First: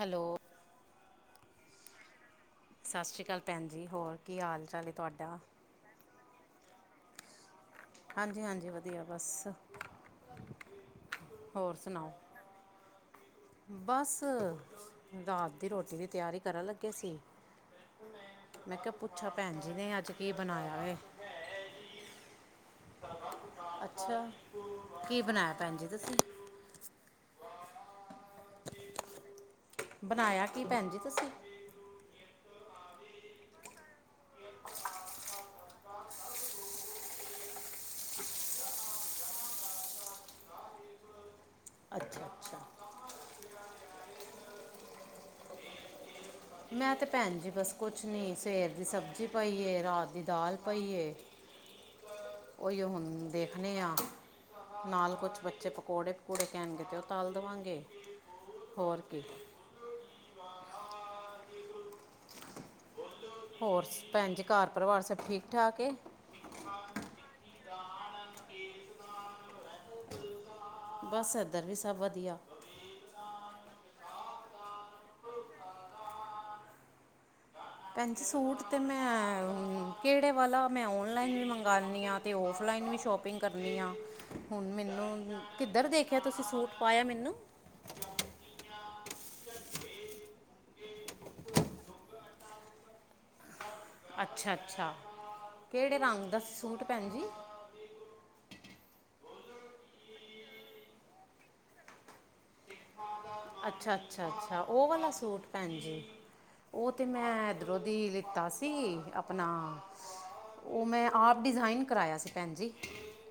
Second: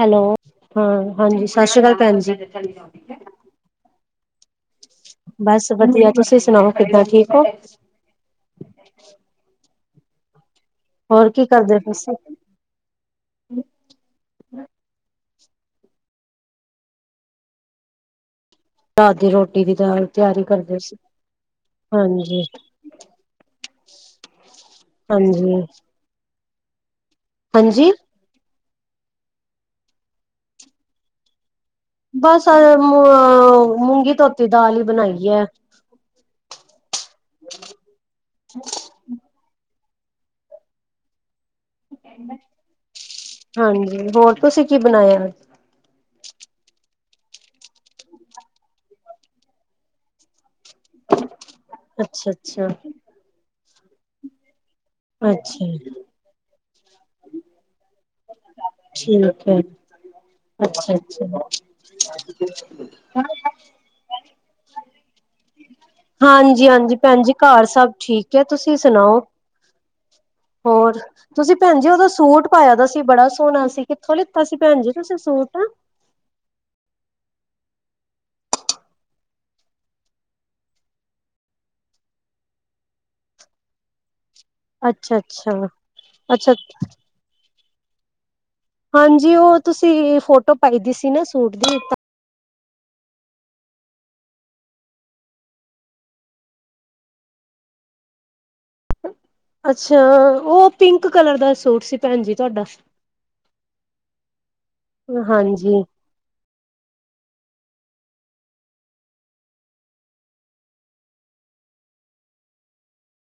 Hello ਹਾਂ ਹਾਂਜੀ ਸਤਿ ਸ੍ਰੀ ਅਕਾਲ ਭੈਣ ਜੀ। ਸਤਿ ਸ਼੍ਰੀ ਅਕਾਲ ਭੈਣ ਜੀ ਹੋਰ ਕੀ ਹਾਲ ਚਾਲ ਤੁਹਾਡਾ। ਬਸ ਵਧੀਆ ਤੁਸੀਂ ਸੁਣਾਓ ਕਿੱਦਾਂ ਠੀਕ ਹੋ। ਹਾਂਜੀ ਹਾਂਜੀ ਵਧੀਆ ਬਸ। ਹੋਰ ਕੀ ਕਰਦੇ ਫਿਰ। ਬਸ ਦਸ। ਰੋਟੀ ਦੀ ਤਿਆਰੀ ਕਰਨ ਲੱਗੇ ਸੀ। ਮੈਂ ਕਿਹਾ ਰਾਤ ਦੀ ਪੁੱਛਾਂ ਭੈਣ ਰੋਟੀ ਜੀ ਦੀ ਨੇ ਦਾਲ ਅੱਜ ਕੀ ਤਿਆਰੀ ਕਰਦੇ ਬਣਾਇਆ ਸੀ ਵੇ ਹਾਂਜੀ। ਅੱਛਾ ਕੀ ਬਣਾਇਆ ਹਾਂਜੀ ਭੈਣ ਜੀ ਤੁਸੀਂ। ਹਾਂਜੀ। ਬਣਾਇਆ ਕੀ ਭੈਣ ਜੀ ਤੁਸੀਂ? ਬਸ ਔ ਮ ਆ ਮੂੰਗੀ ਧੋਤੀ ਦਾਲ ਈ ਬਣਾਈ ਏ। [unintelligible] ਅੱਛਾ ਅੱਛਾ ਹਾਂਜੀ, ਹੋਰ ਤੁਸੀਂ ਕੀ ਬਣਾਇਆ? ਮੈਂ ਤੇ ਭੈਣ ਜੀ ਬਸ ਕੁਛ ਨੀ ਸਵੇਰ ਦੀ ਸਬਜ਼ੀ ਪਾਈਏ ਰਾਤ ਦੀ ਦਾਲ ਪਾਈਏ ਅੱਛਾ ਅੱਛਾ ਓਇਯੋ ਹੁਣ ਦੇਖਣੇ ਆ। ਨਾਲ ਕੁਛ ਬੱਚੇ ਅੱਛਾ ਪਕੌੜੇ-ਪਕੂੜੇ ਕਹਿਣਗੇ ਤੇ ਔ ਤਲ ਦਵਾਂਗੇ ਠੀਕ ਏ। ਅੱਛਾ, ਅੱਛਾ। ਹੋਰ ਭੈਣ ਜੀ ਘਰ ਪਰਿਵਾਰ ਸਭ ਠੀਕ-ਠਾਕ ਏ। ਹਾਂਜੀ ਹਾਂਜੀ ਭੈਣ ਜੀ ਘਰ ਸਭ ਠੀਕ ਏ। ਤੁਸੀਂ ਸੁਣਾਔ? ਹੋਰ ਬਸ ਤੁਸੀਂ ਇੱਧਰ ਵੀ ਭੈਣ ਜੀ ਸਭ ਔਦਾ ਵਧੀਆ ਸੂਟ ਪਾਇਆ ਦਾ ਸੀ ਬੜਾ ਸੋਹਣਾ ਸੀ ਕਿੱਥੋਂ ਲੀ ਤੁਸੀਂ ਭੈਣ ਜੀ ਤੁਸੀਂ ਸੂਟ ਭੈਣ ਜੀ, ਸੂਟ ਤੇ ਮੈਂ ਕਿਹੜੇ ਵਾਲਾ? ਮੈਂ ਓਨਲਾਈਨ ਵੀ ਮੰਗਉਦੀ ਹਾਂ ਤੇ ਔਫ ਔਨਲਾਈਨ, ਵੀ ਸ਼ੋਪਿੰਗ ਕਰਨੀ ਆ। ਹੁਣ ਅੱਛਾ ਮੈਨੂੰ, ਅੱਛਾ ਕਿੱਧਰ ਦੇਖਿਆ ਤੁਸੀਂ, ਅੱਛਾ ਸੂਟ ਪਾਇਆ ਮੈਨੂੰ? ਹਾਂਜੀ, ਉਹ ਤੁਸੀਂ ਫੋਟੋ, ਪਾਈ ਦੀ ਸੀ ਨਾ ਸੂਟ ਦੀ, ਤਾਂ ਅੱਛਾ ਅੱਛਾ, ਕਿਹੜੇ ਰੰਗ ਦਾ ਸੂਟ, ਭੈਣ ਜੀ। [inaudible] [unintelligible] ਅੱਛਾ, ਉਹ ਪਿੰਕ ਕਲਰ ਦਾ, ਸੂਟ ਸੀ ਭੈਣ ਜੀ ਤੁਹਾਡਾ ਅੱਛਾ--ਅੱਛਾ, ਉਹ ਵਾਲਾ ਸੂਟ ਭੈਣ ਹਾਂਜੀ ਜੀ ਉਹ ਤੇ ਮੈਂ ਵਿਰੋਧੀ ਲਿੱਤਾ, ਸੀ ਆਪਣਾ ਉਹ ਮੈਂ, ਆਪ ਡਿਜ਼ਾਇਨ ਕਰਾਇਆ ਸੀ, ਭੈਣ ਜੀ।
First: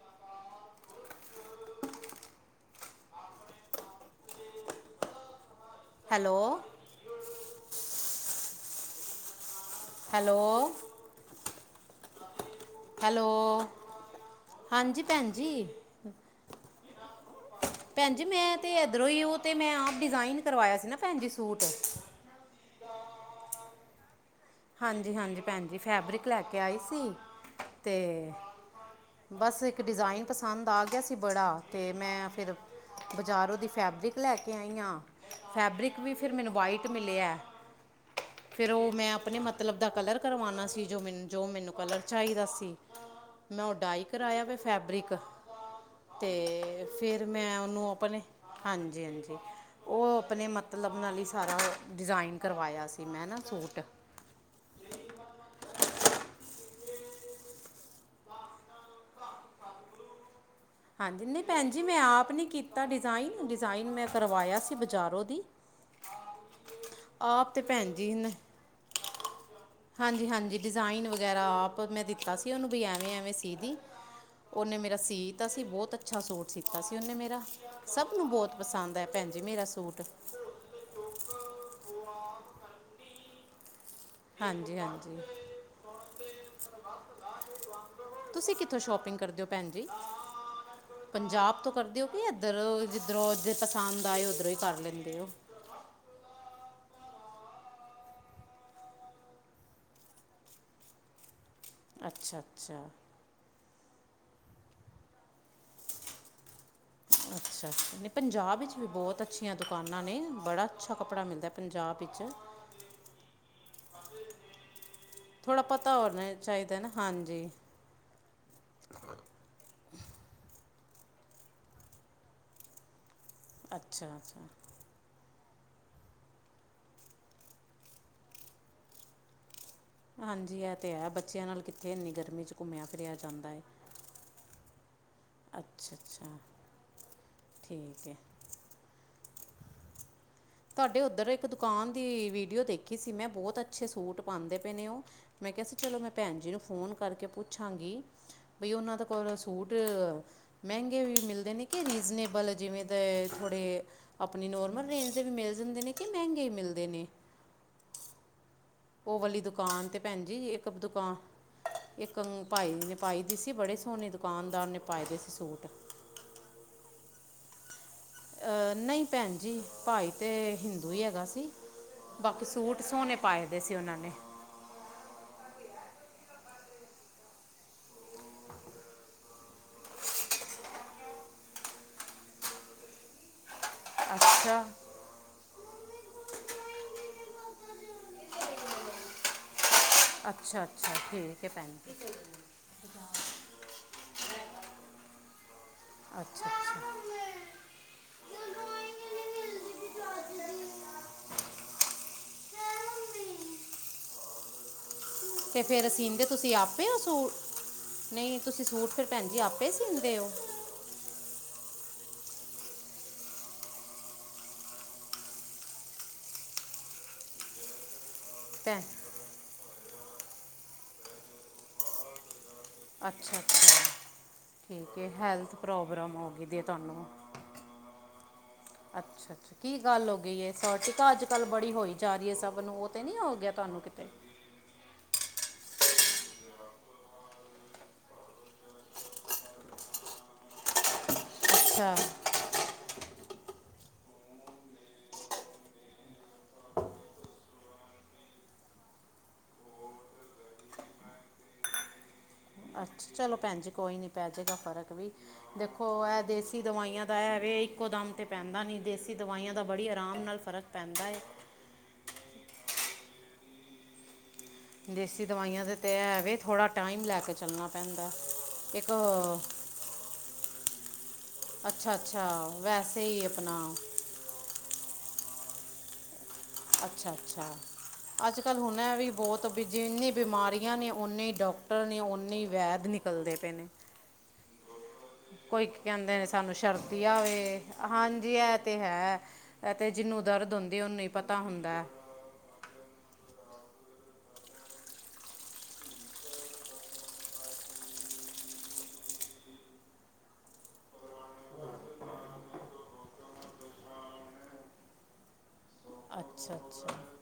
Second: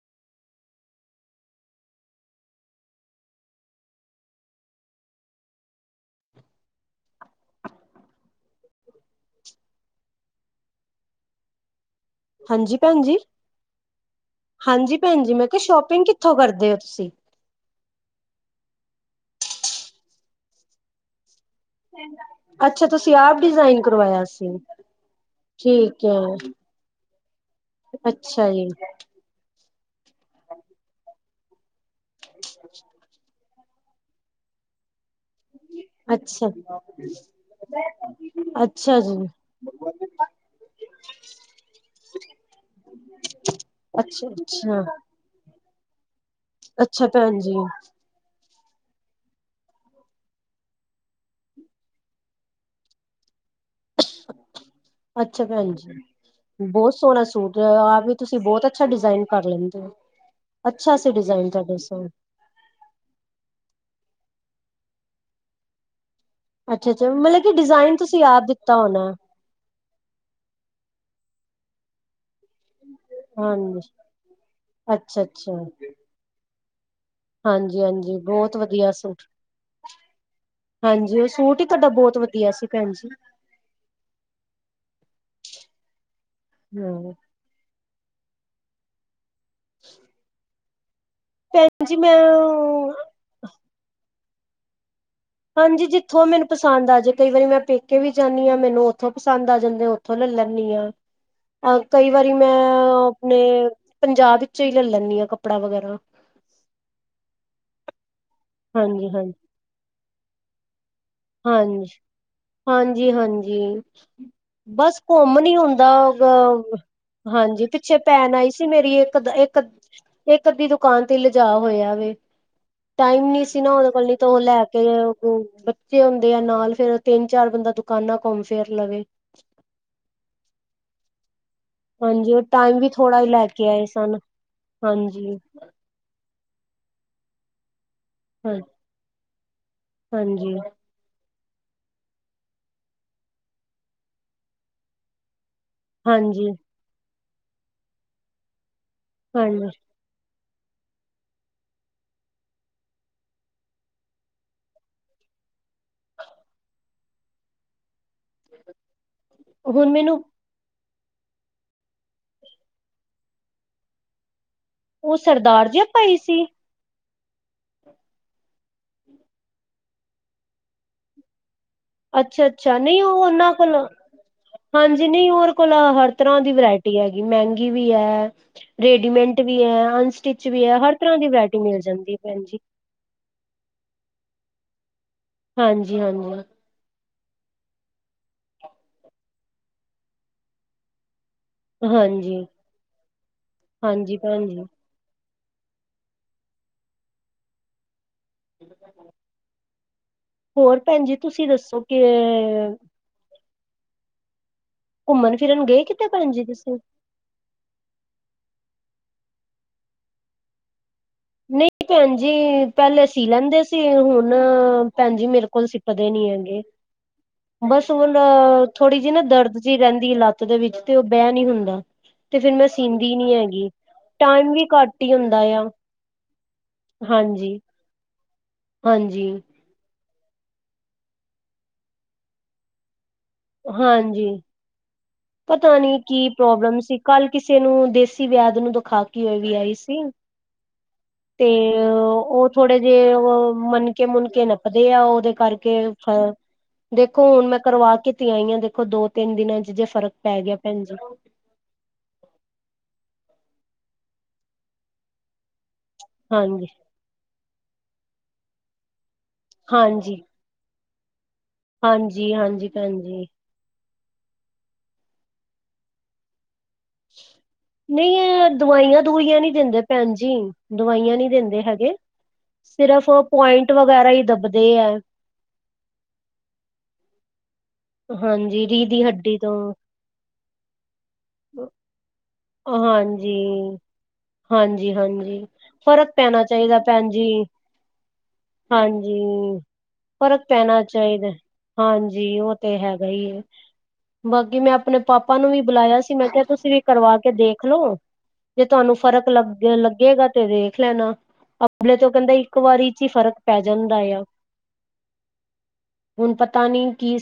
[unintelligible] [unintelligible] Hello, hello? ਹਾਂਜੀ ਭੈਣਜੀ ਹੈਲੋ ਹਾਂਜੀ ਭੈਣ ਜੀ, ਮੈਂ ਕਿਹਾ ਸ਼ੋਪਿੰਗ ਕਿੱਥੋਂ ਕਰਦੇ ਹੋ ਤੁਸੀ? ਭੈਣ ਜੀ, ਮੈਂ ਤੇ ਇਧਰੋਂ ਹੀ, ਉਹ ਤੇ ਮੈਂ ਆਪ, ਡਿਜ਼ਾਇਨ ਕਰਵਾਇਆ ਸੀ, ਨਾ ਭੈਣ ਜੀ। ਸੂਟ ਅੱਛਾ, ਤੁਸੀਂ ਆਪ ਡਿਜ਼ਾਇਨ ਕਰਵਾਇਆ ਸੀ। ਹਾਂਜੀ ਹਾਂਜੀ, ਭੈਣ ਜੀ ਠੀਕ ਫੈਬਰਿਕ ਲੈ ਹੈ ਕੇ ਆਈ ਸੀ ਤੇ ਅੱਛਾ ਜੀ ਬਸ, ਇੱਕ ਡਿਜ਼ਾਇਨ ਪਸੰਦ ਆ ਗਿਆ ਸੀ। ਬੜਾ ਅਤੇ ਮੈਂ, ਫਿਰ ਬਜ਼ਾਰੋਂ ਦੀ ਫੈਬਰਿਕ, ਲੈ ਕੇ ਆਈ ਹਾਂ। ਫੈਬਰਿਕ ਵੀ, ਫਿਰ ਅੱਛਾ ਮੈਨੂੰ ਵਾਈਟ ਮਿਲਿਆ, ਫਿਰ ਉਹ ਅੱਛਾ ਮੈਂ ਜੀ ਆਪਣੇ ਮਤਲਬ ਦਾ, ਕਲਰ ਕਰਵਾਉਣਾ ਸੀ। ਜੋ ਮੈਨੂੰ ਜੋ ਮੈਨੂੰ ਮੱਤਲਬ ਚਾਹੀਦਾ ਸੀ। ਮੈਂ ਓ ਡਾਈ ਅੱਛਾ ਕਰਾਇਆ ਅੱਛਾ ਫੈਬਰਿਕ। ਤੇ ਅੱਛਾ ਫਿਰ ਭੈਣ ਜੀ ਮੈਂ ਉਹਨੂੰ ਆਪਣੇ ਹਾਂਜੀ -ਹਾਂਜੀ। ਉਹ ਆਪਣੇ ਮਤਲਬ ਨਾਲ ਹੀ ਸਾਰਾ ਡਿਜ਼ਾਇਨ ਕਰਵਾਇਆ ਸੀ ਮੈਂ ਨਾ ਸੂਟ। ਅੱਛਾ ਭੈਣ ਜੀ। ਬਹੁਤ ਸੋਹਣਾ ਸੂਟ ਆਪ ਵੀ ਤੁਸੀਂ ਬਹੁਤ ਅੱਛਾ ਡਿਜ਼ਾਇਨ ਕਰ ਲੈਂਦੇ ਹੋ। ਅੱਛਾ ਸੀ ਹਾਂਜੀ ਨਹੀਂ ਡਿਜ਼ਾਇਨ ਭੈਣ ਤੁਹਾਡੇ ਜੀ ਮੈਂ ਸੂਟ ਆਪ ਨੀ ਕੀਤਾ ਡਿਜ਼ਾਇਨ ਡਿਜ਼ਾਇਨ ਮੈਂ। ਕਰਵਾਇਆ ਸੀ ਬਜ਼ਾਰੋਂ ਦੀ। ਅੱਛਾ ਅੱਛਾ ਮਤਲਬ ਆਪ ਕੀ ਤੇ ਭੈਣ ਡਿਜ਼ਾਇਨ ਜੀ ਤੁਸੀਂ ਨੇ ਆਪ ਦਿੱਤਾ ਹੋਣਾ। ਹਾਂਜੀ ਹਾਂਜੀ ਡਿਜ਼ਾਇਨ ਵਗੈਰਾ ਆਪ ਮੈਂ ਦਿੱਤਾ ਸੀ, ਉਹਨੂੰ ਵੀ ਐਵੇਂ ਐਵੇਂ ਸੀ ਦੀ ਹਾਂਜੀ ਉਹਨੇ ਮੇਰਾ ਸੀ। ਅੱਛਾ ਕੀਤਾ ਅੱਛਾ ਸੀ ਬਹੁਤ ਅੱਛਾ ਸੂਟ ਸੀਤਾ ਸੀ। ਕਿ ਉਹਨੇ ਮੇਰਾ ਹਾਂਜੀ ਸਭ ਹਾਂਜੀ ਨੂੰ ਬਹੁਤ ਵਧੀਆ ਪਸੰਦ ਹੈ ਸੂਟ ਭੈਣ ਜੀ ਮੇਰਾ ਸੂਟ। ਹਾਂਜੀ ਉਹ ਸੂਟ ਹੀ, ਤੁਹਾਡਾ ਬਹੁਤ ਵਧੀਆ ਸੀ, ਭੈਣ ਜੀ। ਹਾਂਜੀ ਹਾਂਜੀ। ਹਾਂ ਤੁਸੀਂ ਕਿੱਥੋਂ ਸ਼ੋਪਿੰਗ ਕਰਦੇ ਹੋ, ਭੈਣ ਜੀ? ਪੰਜਾਬ ਤੋਂ ਭੈਣ ਜੀ ਕਰਦੇ ਹੋ ਮੈਂ ਕਿ ਇੱਧਰ- ਜਿੱਧਰੋਂ ਪਸੰਦ ਆਏ ਉੱਧਰੋਂ ਹੀ ਕਰ ਲੈਂਦੇ ਹੋ? ਹਾਂਜੀ ਜਿੱਥੋਂ ਮੈਨੂੰ ਪਸੰਦ ਆ ਜੇ ਕਈ ਵਾਰੀ ਮੈਂ ਪੇਕੇ ਵੀ ਜਾਂਦੀ ਹਾਂ, ਮੈਨੂੰ ਉੱਥੋਂ ਪਸੰਦ ਆ ਜਾਂਦੇ ਉੱਥੋਂ ਲ। ਲੈਂਦੀ ਹਾਂ ਅ ਕਈ ਵਾਰੀ ਅੱਛਾ ਮੈਂ ਅੱਛਾ ਆਪਣੇ। ਪੰਜਾਬ ਵਿੱਚੋਂ ਹੀ ਲੈ ਲੈਂਦੀ ਹਾਂ, ਕੱਪੜਾ ਵਗੈਰਾ। ਅੱਛਾ ਨਹੀਂ ਪੰਜਾਬ ਵਿੱਚ ਵੀ ਹਾਂਜੀ ਬਹੁਤ ਹਾਂਜੀ ਅੱਛੀਆਂ ਦੁਕਾਨਾਂ ਨੇ ਬੜਾ। ਤੁਹਾਡੇ ਹਾਂਜੀ ਤਾਂਪੰਜਾਬ ਵਿੱਚ। ਹਾਂਜੀ ਹਾਂਜੀ ਬਸ ਘੁੰਮ ਨੀ ਥੋੜਾ ਹੁੰਦਾ। ਪਤਾ ਹੋਣਾ ਚਾਹੀਦਾ ਨਾ ਹਾਂਜੀ ਪਿੱਛੇ ਭੈਣ ਆਈ ਸੀ, ਮੇਰੀ ਇੱਕ ਅ ਇੱਕ ਇੱਕ ਅੱਧੀ ਦੁ। ਦੁਕਾਨ ਤੇ ਲਿਜਾ ਹੋਇਆ ਵ ਟਾਈਮ ਨੀ ਸੀ ਨਾ ਉਹਦੇ ਕੋਲ ਅੱਛਾ ਨ ਅੱਛਾ ਉਹ ਲੈ ਕੇ। ਬੱਚੇ ਹੁੰਦੇ ਆ ਨਾਲ ਫਿਰ ਤਿੰਨ ਚਾਰ ਬੰਦਾ ਦੁਕਾਨਾਂ ਘੁੰਮ ਫਿਰ ਲਵੇ। ਹਾਂਜੀ ਇਹ ਤੇ ਹੈ, ਬੱਚਿਆਂ ਨਾਲ। ਕਿੱਥੇ ਇੰਨੀ ਹਾਂਜੀ ਗਰਮੀ 'ਚ ਟਾਈਮ ਘੁੰਮਿਆ ਵੀ ਫਿਰਿਆ ਥੋੜਾ ਹੀ ਲੈ ਜਾਂਦਾ ਹੈ ਕੇ ਆਏ ਸਨ ਹਾਂਜੀ। ਅੱਛਾ ਅੱਛਾ ਠੀਕ ਹਾਂ। ਹਾਂਜੀ ਤੁਹਾਡੇ ਉੱਧਰ ਇੱਕ ਦੁਕਾਨ ਦੀ ਵੀਡੀਓ ਦੇਖੀ ਸੀ, ਮੈਂ ਬਹੁਤ ਅੱਛੇ ਸੂਟ ਪਾਉਦੇ ਪਏ ਨੇ ਉਹ। ਮੈਂ ਕਿਹਾ ਸੀ ਚਲੋ ਮੈਂ ਭੈਣ ਹਾਂਜੀ ਜੀ ਨੂੰ ਫੋਨ ਕਰਕੇ ਪੁੱਛਾਂਗੀ ਬਈ ਉਹਨਾਂ ਹਾਂਜੀ ਸੂਟ। ਮਹਿੰਗੇ ਵੀ ਮਿਲਦੇ ਨੇ ਕਿ ਰੀਜ਼ਨੇਬਲ ਜਿਵੇਂ ਤਾਂ ਥੋੜ੍ਹੇ ਆਪਣੀ ਨੋਰਮਲ ਰੇਂਜ। ਵੀ ਮਿਲ ਜਾਂਦੇ ਨੇ ਕਿ ਮਹਿੰਗੇ ਮਿਲਦੇ ਨੇ? ਉਹ ਵਾਲੀ ਦੁਕਾਨ ਹੁਣ ਤੇ ਭੈਣ ਮੈਨੂੰ ਜੀ ਇੱਕ ਦੁ। ਦੁਕਾਨ ਇੱਕ ਭਾਈ ਨੇ ਪਾਈ ਸੀ ਬੜੀ ਸੋਹਣੀ ਦੁਕਾਨ। ਉਹ ਸਰਦਾਰ ਜਿਹਾ ਭਾਈ ਸੀ। ਅਹ ਨਹੀਂ ਭੈਣ ਜੀ ਭਾਈ ਤੇ ਹਿੰਦੂ ਹੀ ਹੈਗਾ ਸੀ। ਅੱਛਾ ਬਾਕੀ ਅੱਛਾ ਸੂਟ ਨਹੀਂ ਸੋਹਣੇ ਉਹ ਪਾਏ ਉਹਨਾਂ ਦੇ ਕੋਲ ਸੀ ਨੇ ਹਾਂਜੀ ਨਹੀਂ ਹੋਰ ਕੋਲ ਹਰ ਤਰ੍ਹਾਂ ਦੀ ਵਰਾਇਟੀ ਹੈਗੀ ਮਹਿੰਗੀ ਵੀ ਹੈ ਰੇਡੀਮੇਟ ਵੀ ਹੈ ਅਨਸਟਿਚ ਵੀ ਹੈ ਹਰ ਤਰ੍ਹਾਂ। ਦੀ ਵਰੈਟੀ ਮਿਲ ਜਾਂਦੀ ਹੈ ਭੈਣ ਜੀ। ਅੱਛਾ ਹਾਂਜੀ ਹਾਂਜੀ। ਅੱਛਾ ਅੱਛਾ ਠੀਕ। ਹੈ ਭੈਣ ਜੀ ਹਾਂਜੀ ਹਾਂਜੀ ਭੈਣ ਜੀ ਅੱਛਾ ਅੱਛਾ ਹੋਰ ਭੈਣ ਜੀ ਤੁਸੀਂ ਦੱਸੋ ਕੇ ਤੇ ਫਿਰਨ ਗਏ ਫੇਰ ਕਿਤੇ ਸੀਂਦੇ ਭੈਣ ਜੀ ਤੁਸੀਂ ਆਪੇ ਹੋ ਸੂਟ ਨਹੀਂ ਤੁਸੀਂ ਸੂਟ ਫਿਰ ਭੈਣ ਜੀ ਆਪੇ ਸੀਂਦੇ ਹੋ? ਨਹੀਂ ਭੈਣ ਜੀ ਪਹਿਲੇ ਸੀ ਲੈਂਦੇ ਸੀ, ਹੁਣ ਭੈਣ ਜੀ ਮੇਰੇ ਕੋਲ ਸਿਕਦੇ ਨੀ ਹੈਗੇ। ਬਸ [unintelligible] ਭੈਣ ਥੋੜ੍ਹੀ ਜਿਹੀ ਨਾ ਦਰਦ ਜਿਹੀ ਰਹਿੰਦੀ ਲੱਤ ਦੇ ਵਿੱਚ ਤੇ, ਉਹ ਬਹਿ ਨੀ ਹੁੰਦਾ। ਤੇ ਫਿਰ ਮੈਂ ਸੀਂਦੀ ਨੀ ਅੱਛਾ ਹੈਗੀ, ਅੱਛਾ ਟਾਈਮ ਵੀ ਘੱਟ ਹੀ ਹੁੰਦਾ ਆ। ਹੋਗੀ ਦੀ ਤੁਹਾਨੂੰ ਹਾਂਜੀ, ਹਾਂਜੀ, ਅੱਛਾ ਅੱਛਾ ਕੀ ਗੱਲ ਹੋ ਗ ਗਈ ਸਟਿਕਾ ਅੱਜ ਕੱਲ ਬੜੀ ਹੋਈ ਜਾ ਰਹੀ ਹੈ। ਸਭ ਨੂੰ ਉਹ ਤੇ ਨੀ ਹੋ ਗਿਆ, ਤੁਹਾਨੂੰ ਕਿਤੇ? ਹਾਂਜੀ। ਪਤਾ ਨੀ ਕੀ ਪ੍ਰੋਬਲਮ ਸੀ, ਕੱਲ ਕਿਸੇ ਨੂੰ ਦੇਸੀ ਵੈਦ ਨੂੰ ਦਿਖਾ ਕੇ ਵੀ ਆਈ ਸੀ। ਤੇ ਅੱਛਾ ਉਹ ਥੋੜੇ ਜੇ ਉਹ ਮਨਕੇ ਮੁਨਕੇ ਨੱਪਦੇ ਆ, ਉਹਦੇ ਕਰਕੇ ਦੇਖੋ। ਹੁਣ ਮੈਂ ਕਰਵਾ ਕੀਤੀ ਆਈ ਆ, ਦੇਖੋ ਦੋ ਤਿੰਨ ਦਿਨਾਂ ਚ ਜੇ ਫਰਕ ਪੈ ਗਿਆ ਭੈਣ ਜੀ। ਚਲੋ ਭੈਣ ਜੀ। ਕੋਈ ਨੀ ਪੈ ਜਾੇਗਾ ਫਰਕ ਵੀ, ਦੇਖੋ ਇਹ ਦੇਸੀ ਹਾਂਜੀ, ਦਵਾਈਆਂ ਦਾ ਐਵੇ ਇੱਕੋ ਦਮ ਤੇ ਪੈਂਦਾ ਨਹੀਂ, ਦੇਸੀ ਦਵਾਈਆਂ ਦਾ ਬੜੀ ਆਰਾਮ ਹਾਂਜੀ, ਨਾਲ ਫ਼ਰਕ ਪੈਂਦਾ ਹੈ। ਹਾਂਜੀ ਹਾਂਜੀ ਭੈਣਜੀ। ਦੇਸੀ ਦਵਾਈਆਂ ਦਾ ਤੇ ਐ ਵੇ, ਥੋੜਾ ਨਹੀਂ ਇੱਕ ਦਵਾਈਆਂ ਦਵੁਇਅਂ ਨੀ ਦਿੰਦੇ ਭੈਣ ਜੀ, ਦਵਾਈਆਂ ਨੀ ਦਿੰਦੇ ਅੱਛਾ ਹੈਗੇ ਅੱਛਾ ਵੈਸੇ ਸਿਰਫ ਹੀ ਆਪਣਾ ਪੁਆਇੰਟ ਵਗੈਰਾ ਹੀ ਦੱਬਦੇ ਐ। ਅੱਛਾ ਅੱਛਾ ਅੱਜ ਕੱਲ ਹਾਂਜੀ ਹੁਣ ਰੀਹ ਦੀ ਵੀ ਹੱਡੀ ਬਹੁਤ ਤੋਂ ਬੀ ਜਿੰਨੀ ਬਿਮਾਰੀਆਂ ਨੇ, ਓਨੇ ਡਾਕਟਰ ਨੇ ਊਨੀ, ਹਾਂਜੀ, ਹਾਂਜੀ। ਕੋਈ ਕਹਿੰਦੇ ਨੇ ਸਾਨੂੰ ਭੈਣ ਸ਼ਰਤੀਆ ਜੀ, ਵੈ ਹਾਂਜੀ, ਇਹ ਤੇ ਹਾਂਜੀ ਹੈ। ਤੇ ਜਿੰਨੂੰ ਫ਼ਰਕ ਦਰਦ ਹੁੰਦੀ ਪੈਣਾ ਉਹਨੂੰ ਹੀ ਚਾਹੀਦਾ। ਪਤਾ ਹੁੰਦਾ ਹੈ। ਹਾਂਜੀ, ਉਹ ਤੇ ਹੈ ਬਈ। ਬਾਕੀ, ਮੈਂ ਆਪਣੇ ਪਾਪਾ ਨੂੰ ਵੀ ਬੁਲਾਇਆ ਸੀ। ਮੈਂ ਕਿਹਾ ਤੁਸੀਂ ਵੀ ਕਰਵਾ, ਕੇ ਦੇਖਲੋ, ਜੇ ਤੁਹਾਨੂੰ ਫ਼ਰਕ ਲੱਗ ਲੱਗੇਗਾ ਤੇ ਵੈਖ ਲੈਣਾ। ਅਬਲੇ ਤੋਂ ਕਹਿੰਦਾ ਇੱਕ ਵਾਰੀ ਚ ਹੀ ਫ਼ਰਕ ਪੈ ਜਾਂਦਾ ਆ। ਹੁਣ ਅੱਛਾ ਪਤਾ ਨੀ ਅੱਛਾ ਕਿ,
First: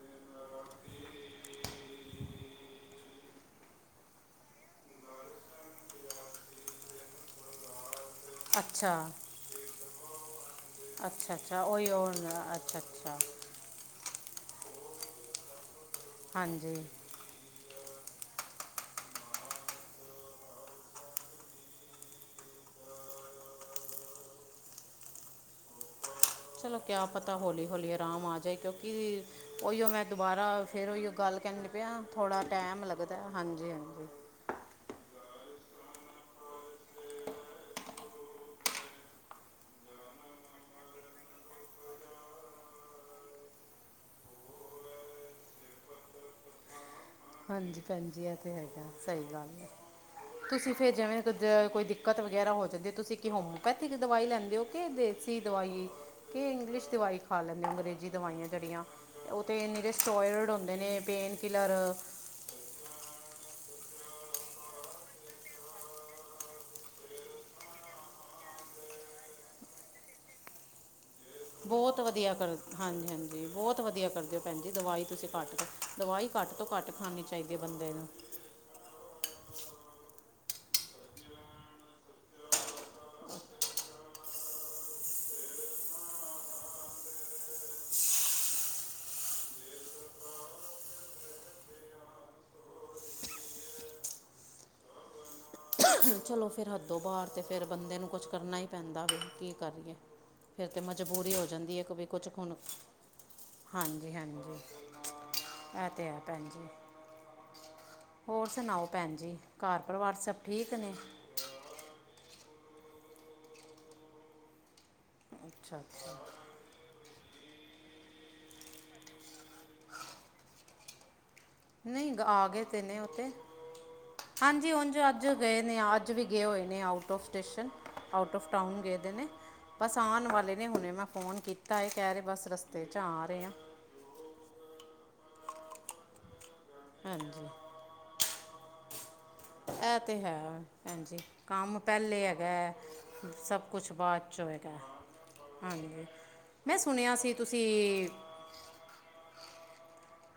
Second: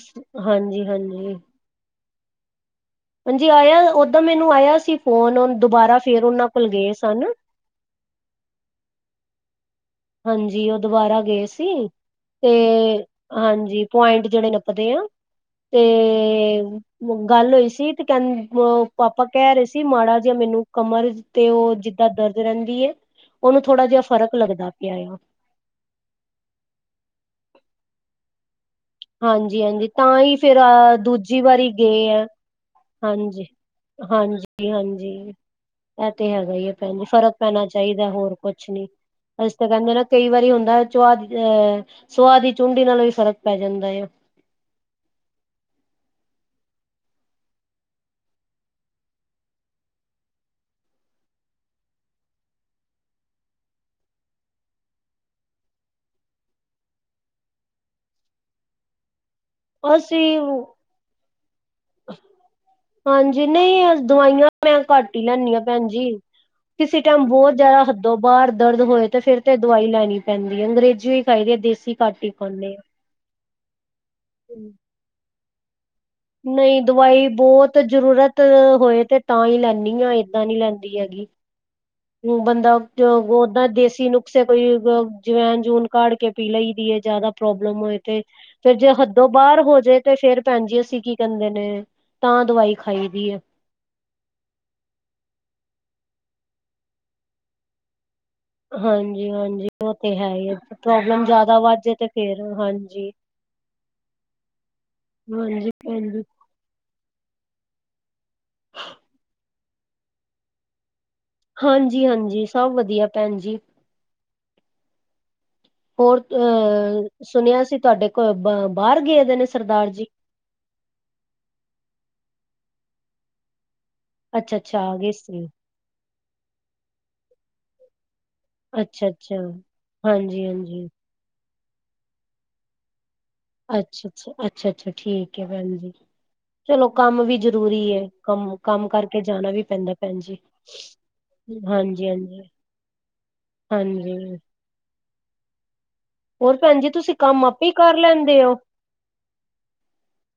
ਹਾਂਜੀ ਹਾਂਜੀ। ਹਾਂਜੀ। ਆਇਆ ਓਦਾਂ ਮੈਨੂੰ ਆਇਆ ਸੀ, ਫੋਨ ਦੁਬਾਰਾ ਫੇਿਰ ਉਹਨਾਂ ਕੋਲ ਗਏ ਸਨ। ਅੱਛਾ। ਹਾਂਜੀ। ਉਹ ਦੁਬਾਰਾ ਅੱਛਾ ਗਏ ਅੱਛਾ ਸੀ, ਉਹੀ ਉਹ ਤੇ ਹੁੰਦਾ, ਅੱਛਾ ਅੱਛਾ ਹਾਂਜੀ ਪੁਆਇੰਟ ਜਿਹੜੇ ਨਪਦੇ ਆ, ਤੇ ਹਾਂਜੀ ਗੱਲ ਹੋਈ ਸੀ। ਤੇ ਕਹ ਪਾਪਾ ਕਹਿ ਰਹੇ ਸੀ, ਮਾੜਾ ਜਿਹਾ ਮੈਨੂੰ ਕਮਰ ਤੇ ਉਹ ਜਿਦਾਂ ਦਰਦ ਰਹਿੰਦੀ ਏ। ਉਹਨੂੰ ਥੋੜ੍ਹਾ ਜਿਹਾ ਫ਼ਰਕ ਲੱਗਦਾ ਪਿਆ ਆ। ਚਲੋ ਕਿਆ ਪਤਾ ਹੋੌਲੀ ਹੋਲੀ, ਆਰਾਮ ਆ ਜਾਏ। ਕਿਉਂਕਿ ਹਾਂਜੀ ਉਹੀਓ, ਹਾਂਜੀ ਮੈਂ ਤਾਂ ਹੀ ਦੁਬਾਰਾ ਫੇਰ ਫਿਰ ਅ ਉਹੀਓ, ਗੱਲ ਦੂਜੀ ਕਰਨਹਿ ਵਾਰੀ ਪਿਆ ਗਏ ਆ ਥੋੜ੍ਹਾ ਟਾਈਮ ਲੱਗਦਾ। ਹਾਂਜੀ। ਹਾਂਜੀ ਹਾਂਜੀ ਹਾਂਜੀ। ਇਹ ਤੇ ਹੈਗਾ ਹੈ, ਭੈਣ ਜੀ ਫ਼ਰਕ ਪੈਣਾ ਚਾਹੀਦਾ ਹੋਰ ਕੁਛ ਨੀ ਇਸ ਤੇ ਕਹਿੰਦੇ ਨਾ ਕਈ ਵਾਰੀ ਹੁੰਦਾ, ਸੁਹਾ ਦੀ ਅਹ ਸੁਹਾ ਦੀ ਚੁੰਡੀ ਨਾਲੋਂ ਵੀ ਫ਼ਰਕ ਪੈ ਜਾਂਦਾ। ਲਓ! ਹਾਂਜੀ, ਭੈਣਜੀ। ਇਹ ਤੇ ਹੈਗਾ ਸਹੀ ਗੱਲ ਆ ਤੁਸੀਂ ਫੇਰ ਜਿਵੇਂ ਕੋਈ ਦਿੱਕਤ ਵਗੈਰਾ ਹੋ ਜਾਂਦੀ। ਤੁਸੀਂ ਕਿ ਹੋਮਓਪੈਥਿਕ ਦਵਾਈ ਲੈਂਦੇ ਹੋ ਕਿ ਦਵਾਈ, ਕਿ ਇੰਗਲਿਸ਼ ਦਵਾਈ ਖਾ ਲੈਂਦੇ ਅੰਗਰੇਜ਼ੀ ਦਵਾਈਆਂ ਜਿਹੜੀਆਂ? ਉਹ ਤੇ ਨਿੜੇ ਸਟੋਇਰਡ ਅਸੀਂ ਹੁੰਦੇ ਨੇ, ਪੇਨ ਕਿਲਰ ਹਾਂਜੀ ਨਹੀਂ, ਦਵਾਈਆਂ ਮੈਂ ਘੱਟ ਹੀ ਲੈਨੀ ਐਂ, ਭੈਣ ਜੀ। ਕਿਸੇ ਟਾਈਮ ਬਹੁਤ ਜਿਆਦਾ ਹੱਦੋ ਬਾਹਰ ਦਰਦ ਹੋਏ, ਤੇ ਫੇਰ ਤੇ ਦਵਾਈ ਲੈਣੀ ਪੈਂਦੀ ਐ ਅੰਗਰੇਜ਼ੀ ਖਾਈਦੇ ਆ, ਦੇਸੀ ਬਹੁਤ ਘਾਟੀ ਵਧੀਆ ਕਰ ਗਾਨੇ ਆ। ਹਾਂਜੀ ਹਾਂਜੀ ਬਹੁਤ ਵਧੀਆ ਕਰਦੇ ਓ, ਭੈਣ ਜੀ ਦਵਾਈ ਤੁਸੀਂ ਕੱਟ ਕੇ, ਨਹੀਂ, ਦਵਾਈ ਬਹੁਤ ਨੂੰ ਜ਼ਰੂਰਤ ਹੋਏ ਤੇ ਤਾਂ ਹੀ ਲੈਂਨੀ ਆ। ਮੈਂ ਨੀ ਲੈਂਦੀ ਹੈਗੀ। ਹ ਬੰਦਾ ਓਦਾਂ ਦੇਸੀ ਨੁਕਸੇ ਕੋਈ ਜਵੈਨ ਜੂਨ ਕਾੜ ਕੇ ਪੀ ਲਈ ਦੀ ਹੈ। ਜਿਆਦਾ ਪ੍ਰੋਬਲਮ ਹੋਏ ਤੇ ਫੇਰ ਜੇ ਹੱਦੋਂ ਬਾਹਰ ਹੋ ਜਾਏ ਤੇ ਫੇਰ ਭੈਣ ਜੀ, ਅਸੀਂ ਕੀ ਕਹਿੰਦੇ ਨੇ? ਤਾਂ ਦਵਾਈ ਖਾਈ ਦੀ ਹੈ। ਚਲੋ ਫਿਰ ਹੱਦੋਂ ਬਾਹਰ ਤੇ ਫਿਰ ਬੰਦੇ ਨੂੰ ਕੁਛ ਕਰਨਾ ਹੀ ਪੈਂਦਾ ਵੀ ਹਾਂਜੀ ਕੀ ਹਾਂਜੀ ਉਹ ਕਰੀਏ, ਤੇ ਹੈ ਹੀ ਹੈ, ਫਿਰ ਤਾਂ ਪ੍ਰੋਬਲਮ ਮਜ਼ਬੂਰੀ ਹੋ ਜਿਆਦਾ ਜਾਂਦੀ ਵੱਧ ਹੈ ਕ ਜੇ ਵੀ ਤੇ ਕੁਛ ਫੇਰ ਹੁਣ ਹਾਂਜੀ ਹਾਂਜੀ-ਹਾਂਜੀ, ਇਹ ਤੇ ਹੈ ਭੈਣ ਜੀ। ਹੋਰ ਸੁਣਾਓ ਭੈਣ ਜੀ, ਘਰ ਪਰਿਵਾਰ ਸਭ ਠੀਕ ਨੇ? ਹਾਂਜੀ ਹਾਂਜੀ ਸਭ ਵਧੀਆ ਭੈਣ ਜੀ। ਅੱਛਾ ਅੱਛਾ ਹੋਰ ਅਹ ਸੁਣਿਆ ਸੀ, ਤੁਹਾਡੇ ਕੋਲ ਬ ਬਾਹਰ ਗਏ ਦੇ ਨੇ ਸਰਦਾਰ ਜੀ। ਨਹੀਂ ਆ, ਗਏ ਤਨੇ ਉੱਥੇ ਅੱਛਾ ਹਾਂਜੀ, ਅੱਛਾ ਆ ਉਂਝ ਅੱਜ ਸੀ ਗਏ ਨੇ ਅੱਜ ਵੀ ਗਏ ਹੋਏ ਨੇ, out of station out of town ਗਏ, ਅੱਛਾ ਦੇ ਨੇ ਅੱਛਾ ਬਸ ਆਣ ਹਾਂਜੀ ਵਾਲੇ ਨੇ ਹਾਂਜੀ ਹੁਣੇ ਮੈਂ ਫੋਨ ਕੀਤਾ। ਤਾਂ ਇਹ ਕਹਿ ਰਹੇ ਬੱਸ ਰਸਤੇ ਚ ਆ ਰਹੇ। ਆ ਅੱਛਾ-ਅੱਛਾ-ਅੱਛਾ-ਅੱਛਾ, ਠੀਕ ਹੈ ਵੈ ਜੀ ਚਲੋ ਕੰਮ ਵੀ ਹਾਂਜੀ ਜਰੂਰੀ ਹੈ। ਕੰਮ-ਕੰਮ ਕਰਕੇ ਜਾਣਾ ਵੀ ਪੈਂਦਾ ਇਹ ਤੇ ਭੈਣ ਹੈ, ਜੀ ਹਾਜੀ ਕੰਮ ਹਾਂਜੀ ਪਹਿਲੇ ਹਾਂਜੀ ਹੈਗਾ, ਸਭ ਕੁਛ ਹਾਂਜੀ ਬ ਅੱਛਾ ਜੀ ਹੈਗਾ, ਹਾਂਜੀ। ਹੋਰ ਮੈਂ ਭੈਣ ਜੀ, ਤੁਸੀਂ ਸੁਣਿਆ ਸੀ ਕੰਮ ਆਪੇ ਕਰ ਤੁਸੀਂ ਲੈਂਦੇ ਹੋ?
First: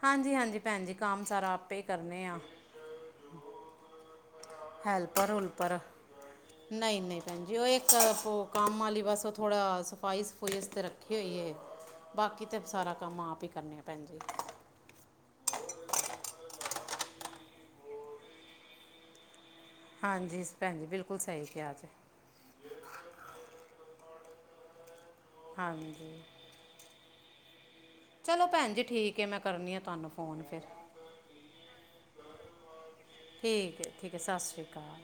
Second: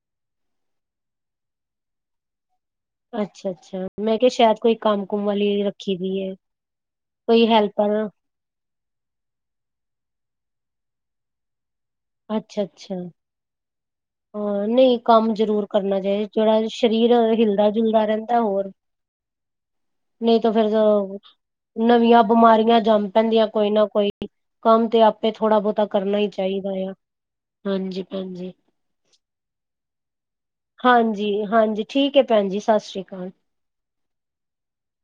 ਹਾਂਜੀ ਹਾਂਜੀ ਭੈਣ ਜੀ ਕੰਮ ਸਾਰਾ ਆਪੇ ਕਰਨੇ ਆ। ਅੱਛਾ-ਅੱਛਾ, ਮੈਂ ਕਿਹਾ ਸ਼ਾਇਦ ਕੋਈ ਕੰਮ ਕੁਮ ਵਾਲੀ ਰੱਖੀ ਦੀ ਹੈ। ਨਹੀਂ-ਨਹੀਂ ਭੈਣ ਜੀ, ਉਹ ਇੱਕ ਕੰਮ ਵਾਲੀ ਬਸ ਥੋੜਾ ਸਫ਼ਾਈ ਪੁਲਿਸ ਤਰੱਕੀ ਹੋ ਹੈ, ਬਾਕੀ ਤਾਂ ਸਾਰਾ ਅੱਛਾ-ਅੱਛਾ ਕੰਮ ਆਪ ਹੀ ਕਰਨੇ ਹੁੰਦਾ। ਹਾਂ ਨਹੀਂ ਕੰਮ ਜ਼ਰੂਰ ਕਰਨਾ ਚਾਹੀਦਾ, ਜਿਹੜਾ ਸਰੀਰ ਹਿਲਦਾ-ਜੁਲਦਾ ਰਹਿੰਦਾ ਹੋਰ ਨਹੀਂ ਹਾਂਜੀ ਤਾਂ ਫੇਰ ਭੈਣ ਜੀ ਬਿਲਕੁਲ ਸਹੀ ਕਿਹਾ ਜੀ ਨਵੀਆਂ ਬਿਮਾਰੀਆਂ ਜੰਮ ਪੈਂਦੀਆਂ ਕੋਈ ਨਾ ਕੋਈ। ਕੰਮ ਤੇ ਆਪੇ ਥੋੜਾ ਬਹੁਤਾ ਕਰਨਾ ਹਾਂਜੀ ਹੀ ਚਾਹੀਦਾ, ਆ ਹਾਂਜੀ ਭੈਣ ਜੀ। ਮੈਂ ਕਰਨੀ ਆ ਤੁਹਾਨੂੰ। ਫੋਨ ਫਿਰ ਹਾਂਜੀ-ਹਾਂਜੀ, ਠੀਕ ਹੈ ਭੈਣ ਜੀ ਸਤਿ ਸ੍ਰੀ ਅਕਾਲ। ਠੀਕ ਹੈ ਠੀਕ ਹੈ, ਸਤਿ ਸ਼੍ਰੀ ਅਕਾਲ।